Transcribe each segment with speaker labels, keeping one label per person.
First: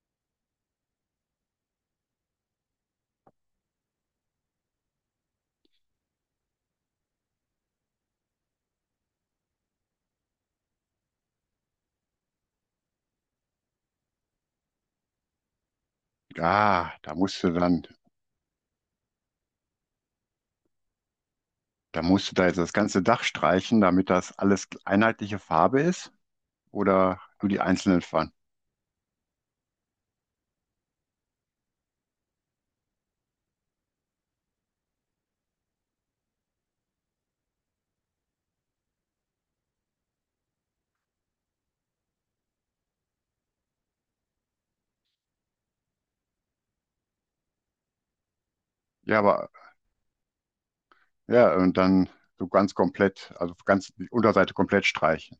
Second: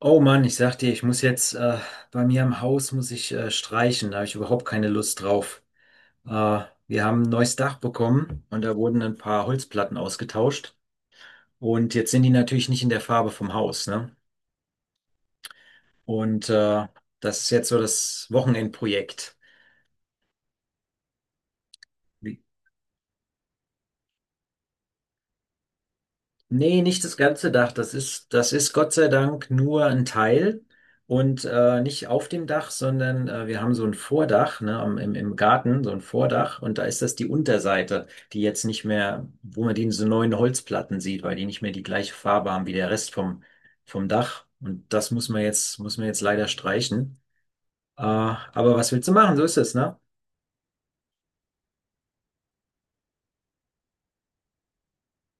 Speaker 1: Oh Mann, ich sag dir, ich muss jetzt bei mir im Haus muss ich streichen. Da habe ich überhaupt keine Lust drauf. Äh, wir haben ein neues Dach bekommen und da wurden ein paar Holzplatten ausgetauscht. Und jetzt sind die natürlich nicht in der Farbe vom Haus, ne? Und
Speaker 2: Ah, da
Speaker 1: das
Speaker 2: musst
Speaker 1: ist
Speaker 2: du
Speaker 1: jetzt so
Speaker 2: dann,
Speaker 1: das Wochenendprojekt.
Speaker 2: da musst du da jetzt das ganze Dach streichen, damit das alles einheitliche Farbe ist
Speaker 1: Nee, nicht das
Speaker 2: oder nur
Speaker 1: ganze
Speaker 2: die
Speaker 1: Dach. Das
Speaker 2: einzelnen Farben.
Speaker 1: ist, das ist Gott sei Dank nur ein Teil und nicht auf dem Dach, sondern wir haben so ein Vordach, ne, am, im Garten, so ein Vordach und da ist das die Unterseite, die jetzt nicht mehr, wo man die so neuen Holzplatten sieht, weil die nicht mehr die gleiche Farbe haben wie der Rest vom, Dach. Und das muss man jetzt, leider streichen. Aber was willst du
Speaker 2: Ja,
Speaker 1: machen? So
Speaker 2: aber
Speaker 1: ist es, ne?
Speaker 2: ja, und dann so ganz komplett, also ganz die Unterseite komplett streichen.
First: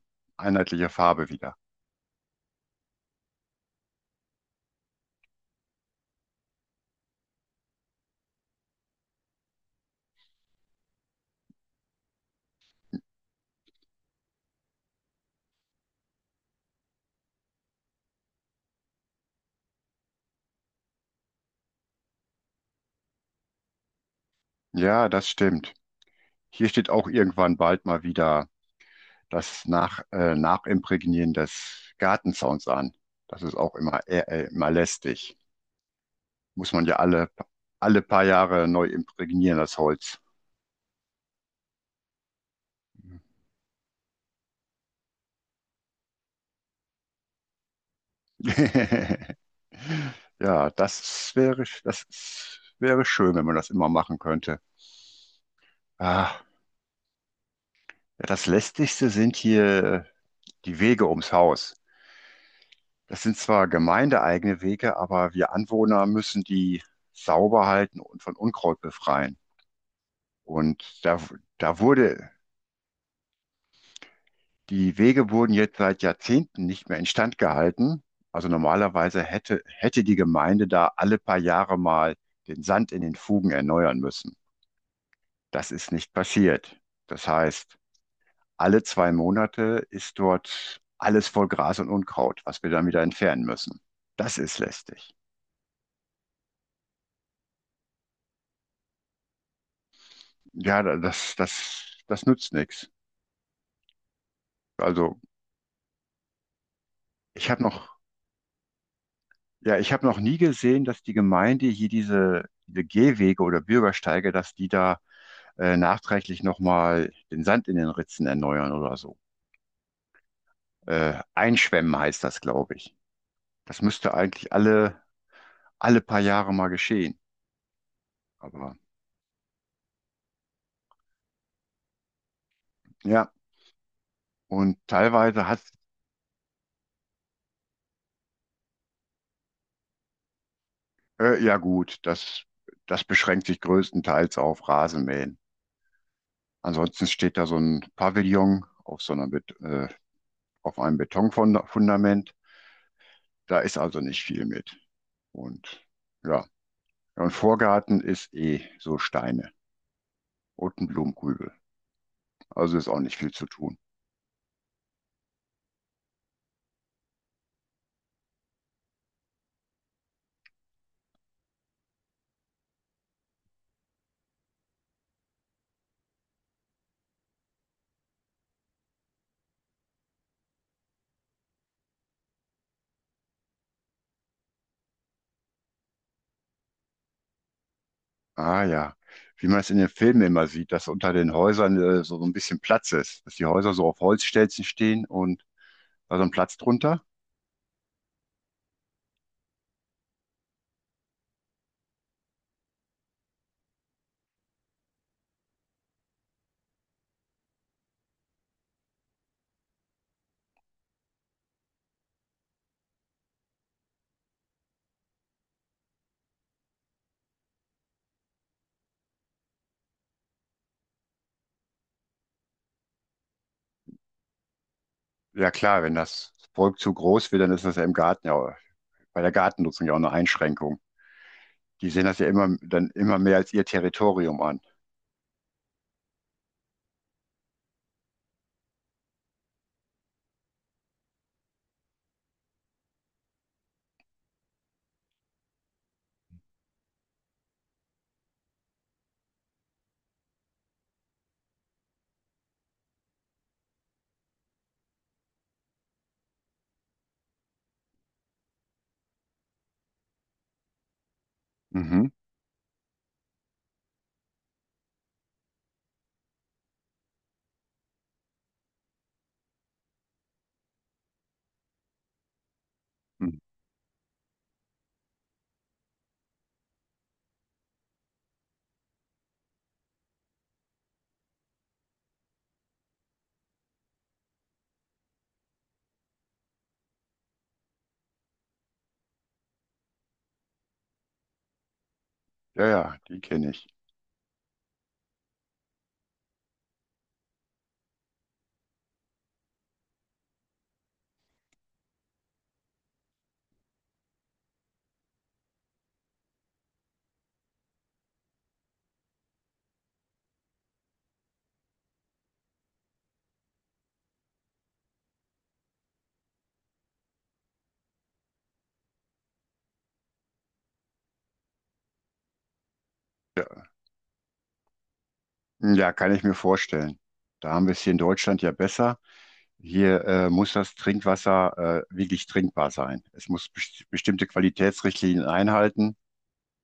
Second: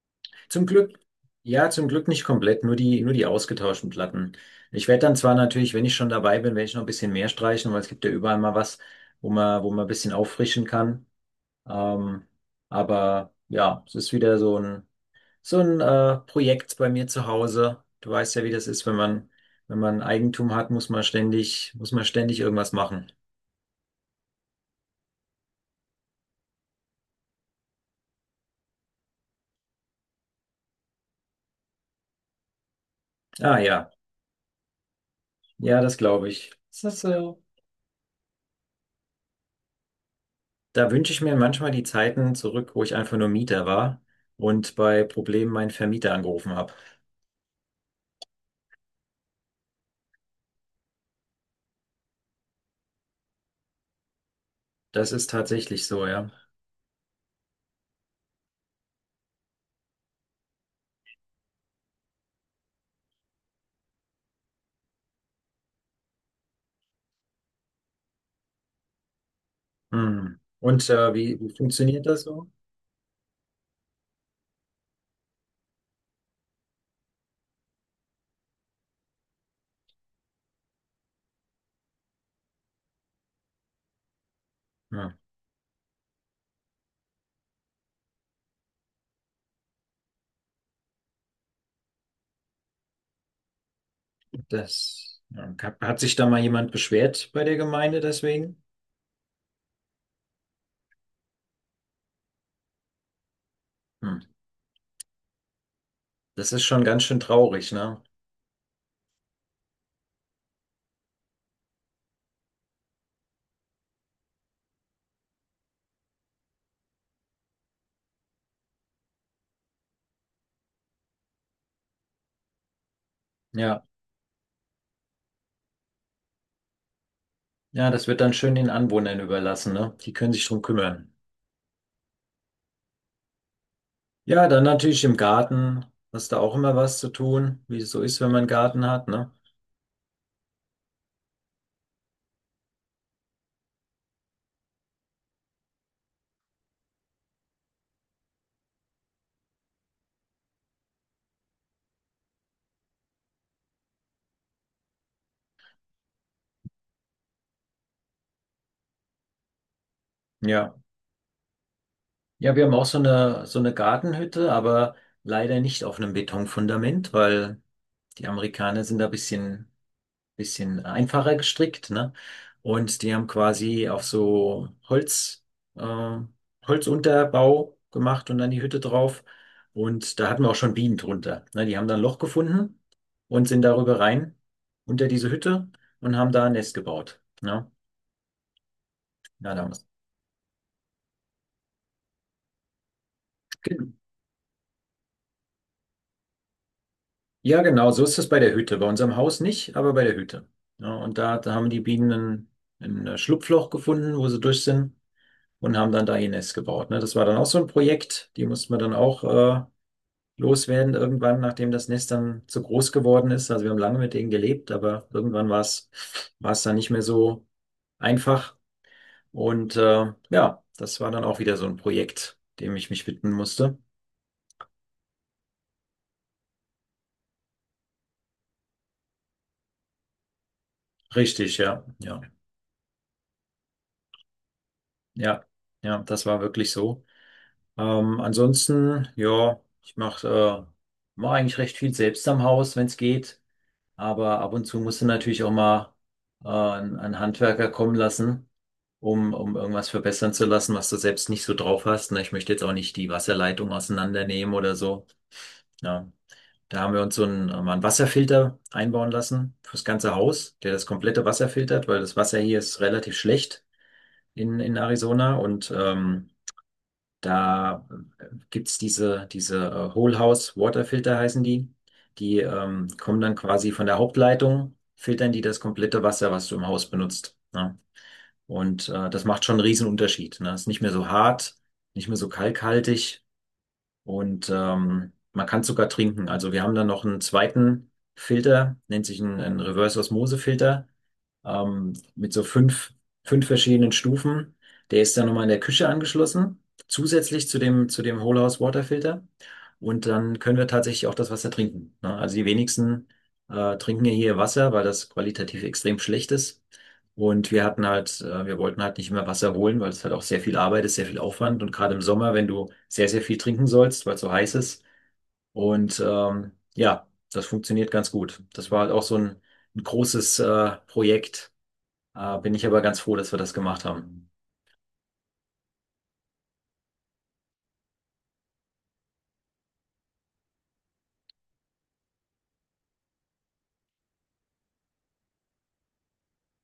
Speaker 1: Zum
Speaker 2: Einheitliche
Speaker 1: Glück,
Speaker 2: Farbe wieder.
Speaker 1: ja, zum Glück nicht komplett, nur die ausgetauschten Platten. Ich werde dann zwar natürlich, wenn ich schon dabei bin, werde ich noch ein bisschen mehr streichen, weil es gibt ja überall mal was, wo man, ein bisschen auffrischen kann. Ähm, aber ja, es ist wieder so ein, Projekt bei mir zu Hause. Du weißt ja, wie das ist, wenn man Eigentum hat, muss man ständig, irgendwas machen.
Speaker 2: Ja, das stimmt. Hier steht auch irgendwann bald mal wieder das Nachimprägnieren des Gartenzauns an. Das ist
Speaker 1: Ah
Speaker 2: auch
Speaker 1: ja,
Speaker 2: immer immer lästig.
Speaker 1: ja, das glaube ich.
Speaker 2: Muss
Speaker 1: Ist
Speaker 2: man ja
Speaker 1: das so.
Speaker 2: alle paar Jahre neu imprägnieren, das Holz.
Speaker 1: Da wünsche ich mir manchmal die Zeiten zurück, wo ich einfach nur Mieter war und bei Problemen meinen Vermieter angerufen habe.
Speaker 2: Ja, das wäre schön, wenn man das immer machen könnte.
Speaker 1: Das ist tatsächlich so, ja.
Speaker 2: Ah, ja, das Lästigste sind hier die Wege ums Haus. Das sind zwar gemeindeeigene Wege, aber wir Anwohner müssen die sauber halten und von Unkraut befreien.
Speaker 1: Hm. Und
Speaker 2: Und da,
Speaker 1: wie
Speaker 2: da
Speaker 1: funktioniert das
Speaker 2: wurde,
Speaker 1: so?
Speaker 2: Die Wege wurden jetzt seit Jahrzehnten nicht mehr instand gehalten. Also normalerweise hätte die Gemeinde da alle paar Jahre mal den Sand in den Fugen erneuern müssen.
Speaker 1: Ja,
Speaker 2: Das ist nicht passiert. Das heißt, alle zwei Monate ist dort alles voll Gras und Unkraut, was wir dann wieder entfernen müssen. Das ist lästig.
Speaker 1: das ja, hat sich da mal jemand beschwert bei der Gemeinde deswegen?
Speaker 2: Das nützt nichts.
Speaker 1: Hm.
Speaker 2: Also
Speaker 1: Das ist schon ganz schön
Speaker 2: ich habe
Speaker 1: traurig,
Speaker 2: noch,
Speaker 1: ne?
Speaker 2: ja, ich habe noch nie gesehen, dass die Gemeinde hier diese Gehwege oder Bürgersteige, dass die da nachträglich nochmal den Sand in den Ritzen erneuern oder so. Einschwemmen heißt das, glaube ich. Das
Speaker 1: Ja,
Speaker 2: müsste eigentlich alle paar Jahre mal geschehen.
Speaker 1: ja, das wird dann schön den
Speaker 2: Aber
Speaker 1: Anwohnern überlassen, ne? Die können sich drum kümmern.
Speaker 2: ja.
Speaker 1: Ja, dann
Speaker 2: Und
Speaker 1: natürlich im Garten. Hast du auch immer was zu tun, wie es so ist, wenn man einen Garten hat, ne?
Speaker 2: ja gut, das beschränkt sich größtenteils auf Rasenmähen. Ansonsten steht da so ein Pavillon auf so auf einem Betonfundament. Da ist also nicht viel mit. Und ja, ja, und Vorgarten ist eh so Steine
Speaker 1: Ja.
Speaker 2: und ein Blumenkübel.
Speaker 1: Ja, wir haben
Speaker 2: Also
Speaker 1: auch
Speaker 2: ist
Speaker 1: so
Speaker 2: auch nicht viel zu
Speaker 1: eine, so eine
Speaker 2: tun.
Speaker 1: Gartenhütte, aber leider nicht auf einem Betonfundament, weil die Amerikaner sind da ein bisschen einfacher gestrickt, ne? Und die haben quasi auf so äh, Holzunterbau gemacht und dann die Hütte drauf. Und da hatten wir auch schon Bienen drunter. Ne? Die haben da ein Loch gefunden und sind darüber rein, unter diese Hütte und haben da ein Nest gebaut. Ne?
Speaker 2: Ah ja, wie
Speaker 1: Ja,
Speaker 2: man es in
Speaker 1: damals.
Speaker 2: den Filmen immer sieht, dass unter den Häusern so, so ein bisschen Platz ist, dass die Häuser so auf Holzstelzen stehen und also ein Platz drunter.
Speaker 1: Ja, genau, so ist es bei der Hütte. Bei unserem Haus nicht, aber bei der Hütte. Ja, und da, haben die Bienen ein Schlupfloch gefunden, wo sie durch sind und haben dann da ihr Nest gebaut. Ne? Das war dann auch so ein Projekt, die mussten wir dann auch loswerden irgendwann, nachdem das Nest dann zu groß geworden ist. Also wir haben lange mit denen gelebt, aber irgendwann war es dann nicht mehr so einfach. Und ja, das war dann auch wieder so ein Projekt, dem ich mich widmen musste.
Speaker 2: Ja klar, wenn das Volk zu groß wird, dann ist das ja im Garten ja bei der Gartennutzung ja auch eine Einschränkung.
Speaker 1: Richtig, ja,
Speaker 2: Die sehen das
Speaker 1: ja,
Speaker 2: ja immer dann immer mehr als ihr Territorium an.
Speaker 1: ja, ja, das war wirklich so. Ansonsten, ja, ich äh, mach eigentlich recht viel selbst am Haus, wenn es geht. Aber ab und zu musst du natürlich auch mal einen, Handwerker kommen lassen, um, um irgendwas verbessern zu lassen, was du selbst nicht so drauf hast. Ne? Ich möchte jetzt auch nicht die Wasserleitung auseinandernehmen oder so. Ja. Da haben wir uns so einen, mal einen Wasserfilter einbauen lassen fürs ganze Haus, der das komplette Wasser filtert, weil
Speaker 2: Mhm.
Speaker 1: das Wasser hier ist relativ schlecht in, Arizona und da gibt's diese Whole House Waterfilter heißen die. Die kommen dann
Speaker 2: Mhm.
Speaker 1: quasi von der Hauptleitung, filtern die das komplette Wasser, was du im Haus benutzt. Ne? Und das macht schon einen riesen Unterschied. Ne? Ist nicht mehr so hart, nicht mehr so kalkhaltig und man kann sogar trinken. Also wir haben dann noch einen zweiten Filter, nennt sich ein, Reverse Osmose Filter mit so
Speaker 2: Ja,
Speaker 1: fünf,
Speaker 2: ja, die
Speaker 1: fünf
Speaker 2: kenne ich.
Speaker 1: verschiedenen Stufen. Der ist dann nochmal in der Küche angeschlossen, zusätzlich zu dem Whole House Waterfilter. Und dann können wir tatsächlich auch das Wasser trinken. Ne? Also die wenigsten trinken ja hier Wasser, weil das qualitativ extrem schlecht ist. Und wir hatten halt, wir wollten halt nicht mehr Wasser holen, weil es halt auch sehr viel Arbeit ist, sehr viel Aufwand. Und gerade im Sommer, wenn du sehr, sehr viel trinken sollst, weil es so heiß ist. Und ja, das funktioniert ganz gut. Das war halt auch so ein, großes Projekt bin ich aber ganz froh, dass wir
Speaker 2: Ja,
Speaker 1: das gemacht haben.
Speaker 2: ja, kann ich mir vorstellen. Da haben wir es hier in Deutschland ja besser. Hier muss das Trinkwasser wirklich trinkbar sein. Es muss best bestimmte Qualitätsrichtlinien einhalten.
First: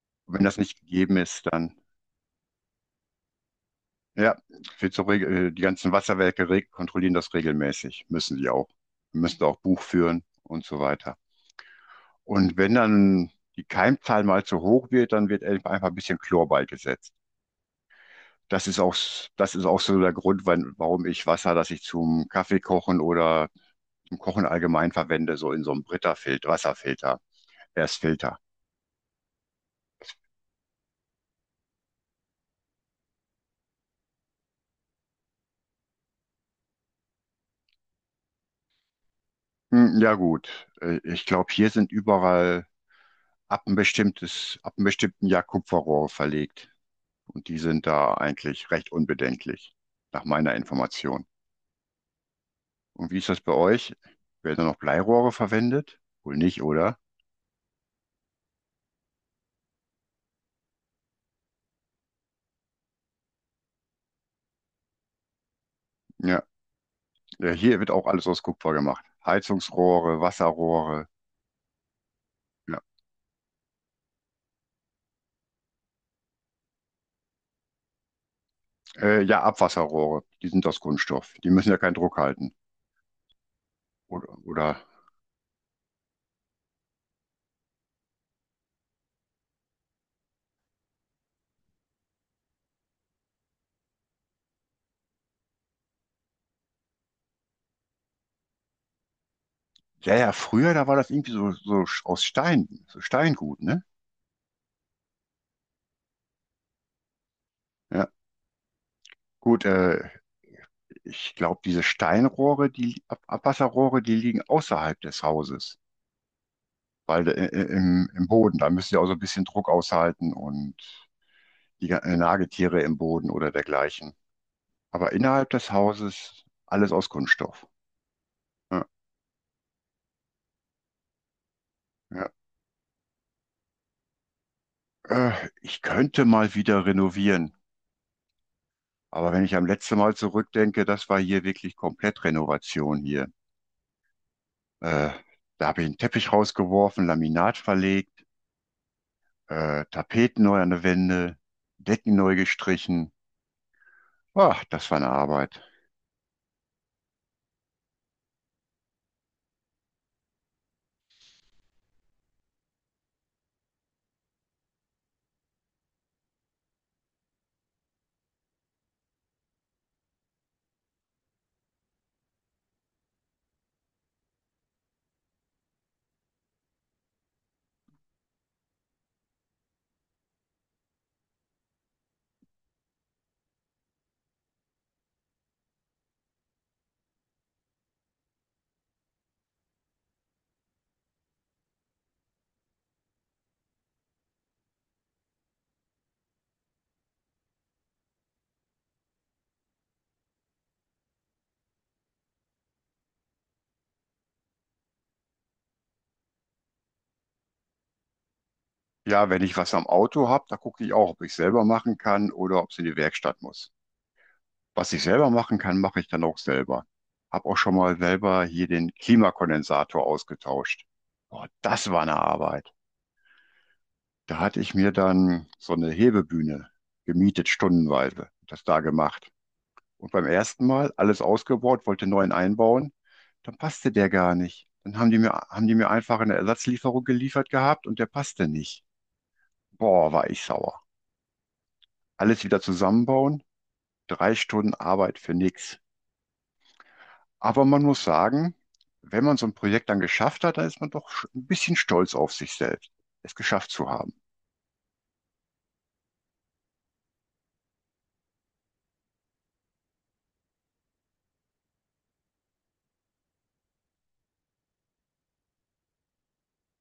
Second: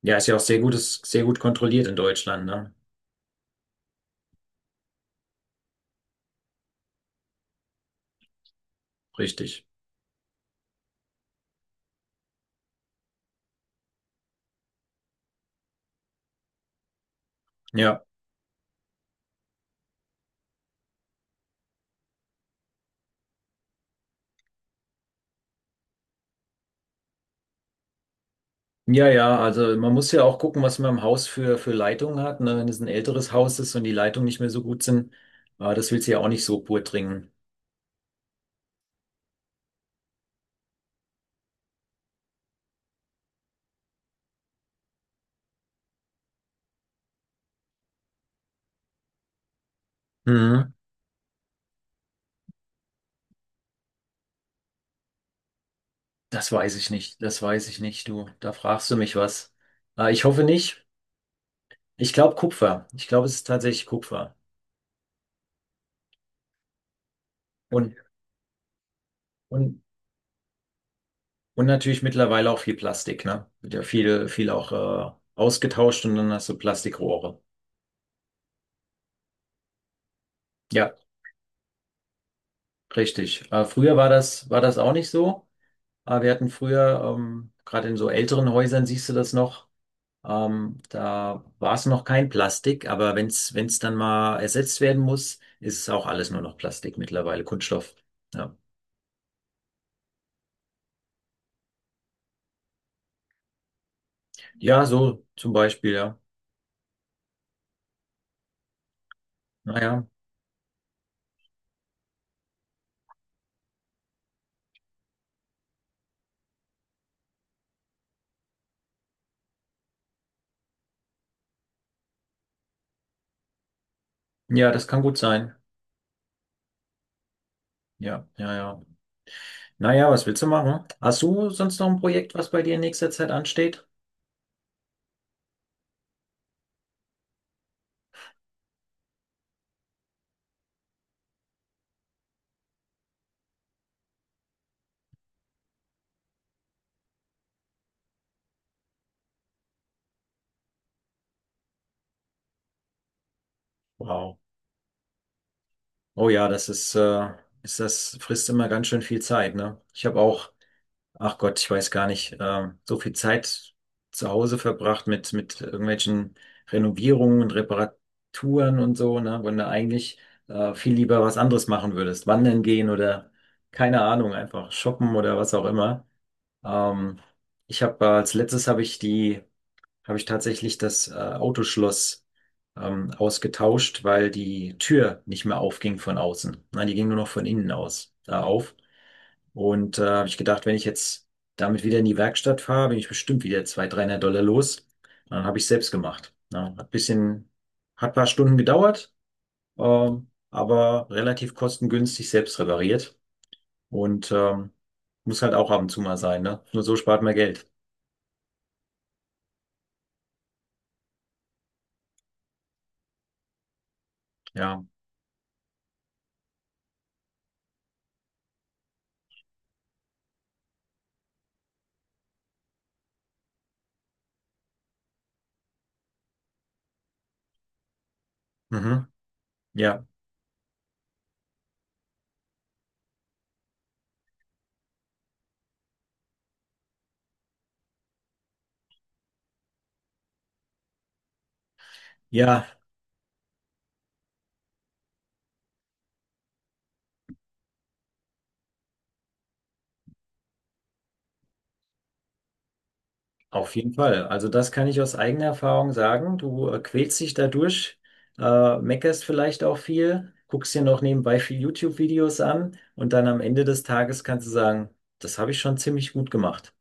Speaker 1: Ja, ist
Speaker 2: Und
Speaker 1: ja auch
Speaker 2: wenn das
Speaker 1: sehr gut,
Speaker 2: nicht
Speaker 1: ist
Speaker 2: gegeben
Speaker 1: sehr gut
Speaker 2: ist,
Speaker 1: kontrolliert in Deutschland, ne?
Speaker 2: ja, wird so die ganzen Wasserwerke reg- kontrollieren das regelmäßig. Müssen sie auch. Wir müssen da auch
Speaker 1: Richtig.
Speaker 2: Buch führen und so weiter. Und wenn dann die Keimzahl mal zu hoch wird, dann wird einfach ein bisschen Chlor beigesetzt.
Speaker 1: Ja.
Speaker 2: Das ist das ist auch so der Grund, warum ich Wasser, das ich zum Kaffee kochen oder zum Kochen allgemein verwende, so in so einem Brita-Filter, Wasserfilter er ist Filter.
Speaker 1: Ja, ja, also man muss ja auch gucken, was man im Haus für, Leitungen hat, ne? Wenn es ein älteres Haus ist und die Leitungen nicht mehr so gut sind, das willst du ja auch nicht so pur trinken.
Speaker 2: Hm, ja gut, ich glaube, hier sind überall ab einem bestimmten Jahr Kupferrohre verlegt. Und die sind da eigentlich recht unbedenklich, nach meiner
Speaker 1: Mhm.
Speaker 2: Information. Und wie ist das bei euch? Werden da noch Bleirohre verwendet? Wohl
Speaker 1: Das
Speaker 2: nicht,
Speaker 1: weiß ich
Speaker 2: oder?
Speaker 1: nicht, das weiß ich nicht, du. Da fragst du mich was. Ich hoffe nicht. Ich glaube Kupfer. Ich glaube, es ist tatsächlich Kupfer.
Speaker 2: Ja, ja, hier wird
Speaker 1: Und,
Speaker 2: auch alles aus Kupfer gemacht.
Speaker 1: und
Speaker 2: Heizungsrohre, Wasserrohre,
Speaker 1: Und natürlich mittlerweile auch viel
Speaker 2: ja,
Speaker 1: Plastik, ne? Wird ja viel, viel auch ausgetauscht und dann hast du Plastikrohre.
Speaker 2: ja, Abwasserrohre, die sind aus
Speaker 1: Ja,
Speaker 2: Kunststoff. Die müssen ja keinen Druck halten.
Speaker 1: richtig. Früher war
Speaker 2: Oder,
Speaker 1: das, war
Speaker 2: oder,
Speaker 1: das auch nicht so. Wir hatten früher, gerade in so älteren Häusern siehst du das noch, da war es noch kein Plastik, aber wenn es dann mal ersetzt werden muss, ist es auch alles nur noch Plastik mittlerweile, Kunststoff. Ja,
Speaker 2: ja, ja, früher, da war das irgendwie so, so aus Stein, so Steingut, ne?
Speaker 1: ja, so zum Beispiel, ja.
Speaker 2: Ja, gut,
Speaker 1: Naja,
Speaker 2: ich glaube, diese Steinrohre, die Ab Abwasserrohre, die liegen außerhalb des Hauses, weil im Boden, da müssen sie auch so ein bisschen Druck aushalten und die Nagetiere im Boden oder dergleichen.
Speaker 1: ja, ja, das kann
Speaker 2: Aber
Speaker 1: gut
Speaker 2: innerhalb
Speaker 1: sein.
Speaker 2: des Hauses alles aus Kunststoff.
Speaker 1: Ja, ja, ja.
Speaker 2: Ja,
Speaker 1: Naja, was willst du machen? Hast du sonst noch ein
Speaker 2: ja.
Speaker 1: Projekt, was bei dir in nächster Zeit ansteht?
Speaker 2: Ich könnte mal wieder renovieren, aber wenn ich am letzten Mal zurückdenke, das war hier wirklich komplett Renovation hier. Äh, Da habe ich einen Teppich rausgeworfen, Laminat verlegt. Äh, Tapeten neu an der Wände, Decken neu gestrichen.
Speaker 1: Wow.
Speaker 2: Ah, das war eine Arbeit.
Speaker 1: Oh ja, das ist, ist das frisst immer ganz schön viel Zeit, ne? Ich habe auch, ach Gott, ich weiß gar nicht, so viel Zeit zu Hause verbracht mit irgendwelchen Renovierungen und Reparaturen und so, ne? Wenn du eigentlich viel lieber was anderes machen würdest. Wandern gehen oder keine Ahnung, einfach shoppen oder was auch immer. Ähm, ich habe als letztes habe ich die habe ich tatsächlich das Autoschloss ausgetauscht, weil die Tür nicht mehr aufging von außen. Nein, die ging nur noch von innen aus auf. Und habe ich gedacht, wenn ich jetzt damit wieder in die Werkstatt fahre, bin ich bestimmt wieder 200, 300 Dollar los. Dann habe ich selbst gemacht. Ja, hat bisschen, hat paar Stunden gedauert, aber relativ kostengünstig selbst repariert. Und muss halt auch ab und zu mal sein, ne? Nur so spart man Geld.
Speaker 2: Ja, wenn ich was am Auto habe, da gucke ich auch, ob ich selber machen kann oder ob es in die Werkstatt muss.
Speaker 1: Ja.
Speaker 2: Was ich selber machen kann, mache ich dann auch selber. Hab auch schon mal selber hier den Klimakondensator ausgetauscht. Boah, das war eine Arbeit. Da hatte ich mir dann so eine Hebebühne gemietet, stundenweise, das da
Speaker 1: Mhm.
Speaker 2: gemacht.
Speaker 1: Ja.
Speaker 2: Und beim ersten Mal alles ausgebaut, wollte neuen einbauen, dann passte der gar nicht. Dann haben haben die mir einfach eine Ersatzlieferung geliefert gehabt und der passte nicht. Boah, war ich sauer. Alles wieder
Speaker 1: Ja.
Speaker 2: zusammenbauen, 3 Stunden Arbeit für nichts. Aber man muss sagen, wenn man so ein Projekt dann geschafft hat, dann ist man doch ein bisschen stolz auf sich selbst, es geschafft
Speaker 1: Auf
Speaker 2: zu
Speaker 1: jeden
Speaker 2: haben.
Speaker 1: Fall. Also das kann ich aus eigener Erfahrung sagen. Du quälst dich dadurch, meckerst vielleicht auch viel, guckst dir noch nebenbei viel YouTube-Videos an und dann am Ende des Tages kannst du sagen, das habe ich schon ziemlich gut gemacht.